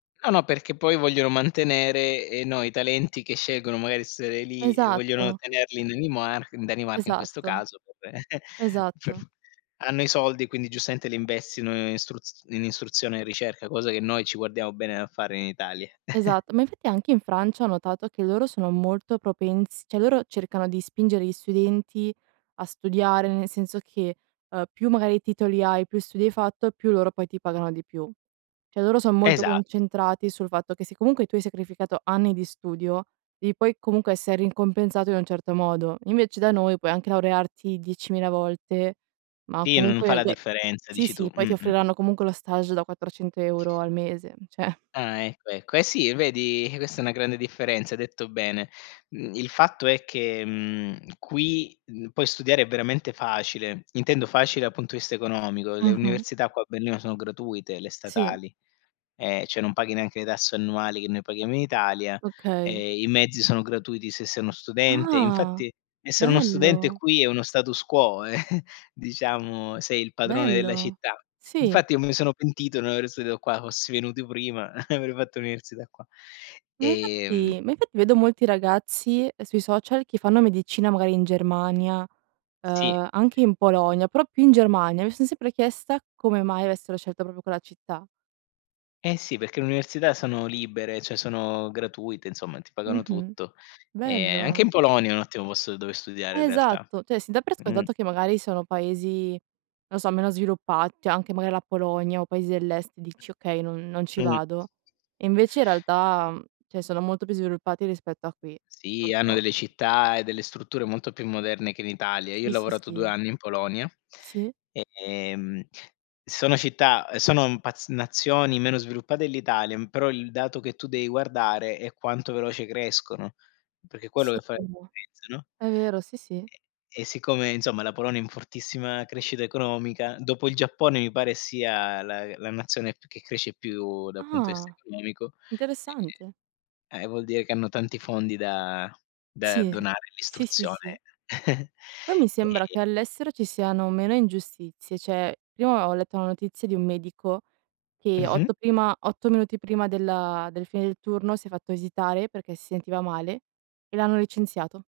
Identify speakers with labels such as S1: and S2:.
S1: No, no, perché poi vogliono mantenere, ehm, no, i talenti che scelgono magari essere lì e vogliono
S2: Esatto.
S1: tenerli in Danimar in Danimarca in questo
S2: Esatto.
S1: caso, vabbè, cioè
S2: Esatto.
S1: hanno i soldi quindi giustamente li investono in in istruzione e ricerca, cosa che noi ci guardiamo bene dal fare in Italia.
S2: Esatto, ma infatti anche in Francia ho notato, che loro sono molto propens cioè loro cercano di spingere gli studenti a studiare, nel senso che, ehm, più magari titoli hai, più studi hai fatto, più loro poi ti pagano di più. Cioè loro son molto
S1: Esat
S2: concentrati, sul fatto che, se comunque tu hai sacrificato anni di studio, devi poi comunque essere ricompensato in un certo modo. Invece da noi, puoi anche laurearti diecimila volte, ma
S1: Sì, n non fa
S2: comunque
S1: la
S2: [unintelligible]
S1: differenza,
S2: sì
S1: dici tu
S2: sì, poi
S1: mh,
S2: ti
S1: mh.
S2: offriranno comunque lo stage da 400 € al mese, cioè
S1: Ah, ecco, ecco. Eh sì, vedi, eh, questa è una grande differenza, hai detto bene. Mhmm, il fatto è che, mhmm, qui, uhm, puoi studiare veramente facile, intendo facile, dal punto di vista economico; le
S2: Mh-mh.
S1: università qua a Berlino sono gratuite, le
S2: Sì.
S1: statali, ehm, cioè non paghi neanche le tasse annuali che noi paghiamo in Italia,
S2: Okay.
S1: ehm, i mezzi sono gratuiti se sei uno studente,
S2: Ah,
S1: infatti, essere uno studente
S2: Bello.
S1: qui, è uno status quo diciamo sei il padrone della
S2: Bello,
S1: città.
S2: sì.
S1: Infatti io mi sono pentito non aver studiato qua, fossi venuto prima, avrei fatto l'università qua.
S2: Ma
S1: Ehm
S2: infatti ma infatti vedo molti ragazzi, sui social, che fanno medicina magari in Germania,
S1: Sì.
S2: uhm, anche in Polonia, però più in Germania mi son sempre chiesta come mai avessero scelto proprio quella città.
S1: Eh sì, perché le università sono libere, cioè, sono gratuite, insomma, ti pagano
S2: Mh-mh.
S1: tutto. Ehm, anche
S2: Bello.
S1: in Polonia è un ottimo posto dove studiare in realtà.
S2: Esatto, cioè, si dà per
S1: Mh.
S2: scontato che magari sono paesi non lo so, meno sviluppa cioè anche magari la Polonia, o paesi dell'Est, dici: "Okay, non non ci
S1: Mh.
S2: vado." E invece in realtà cioè sono molto più sviluppati rispetto a qui,
S1: Sì, hanno
S2: purtro
S1: delle città, e delle strutture molto più moderne che in Italia. Io ho
S2: [unintelligible] Sì,
S1: lavorato 2
S2: sì.
S1: anni in Polonia,
S2: Sì.
S1: ehm, sono città uhm, sono paz nazioni meno sviluppate dell'Italia, però il dato che tu devi guardare, è quanto veloce crescono, perché è quello
S2: Sì
S1: che fa
S2: [unintelligible]
S1: differenza, no.
S2: è vero, sì, sì.
S1: E e e siccome, insomma, la Polonia è in fortissima crescita economica, dopo il Giappone, mi pare sia la la nazione che cresce più dal punto dal vista
S2: Ah,
S1: economico.
S2: interessante.
S1: Ehm, e eh, vuol dire che hanno tanti fondi da da
S2: Sì, uhm,
S1: donare,
S2: sì, sì, sì.
S1: l'istruzione.
S2: Poi mi sembra
S1: Ehm
S2: che all'estero ci siano meno ingiustizie, cioè, prima ho letto una notizia di un medico, che
S1: Mh-mh.
S2: 8 prima 8 minuti prima della del fine del turno, si è fatto visitare perché si sentiva male e l'hanno licenziato.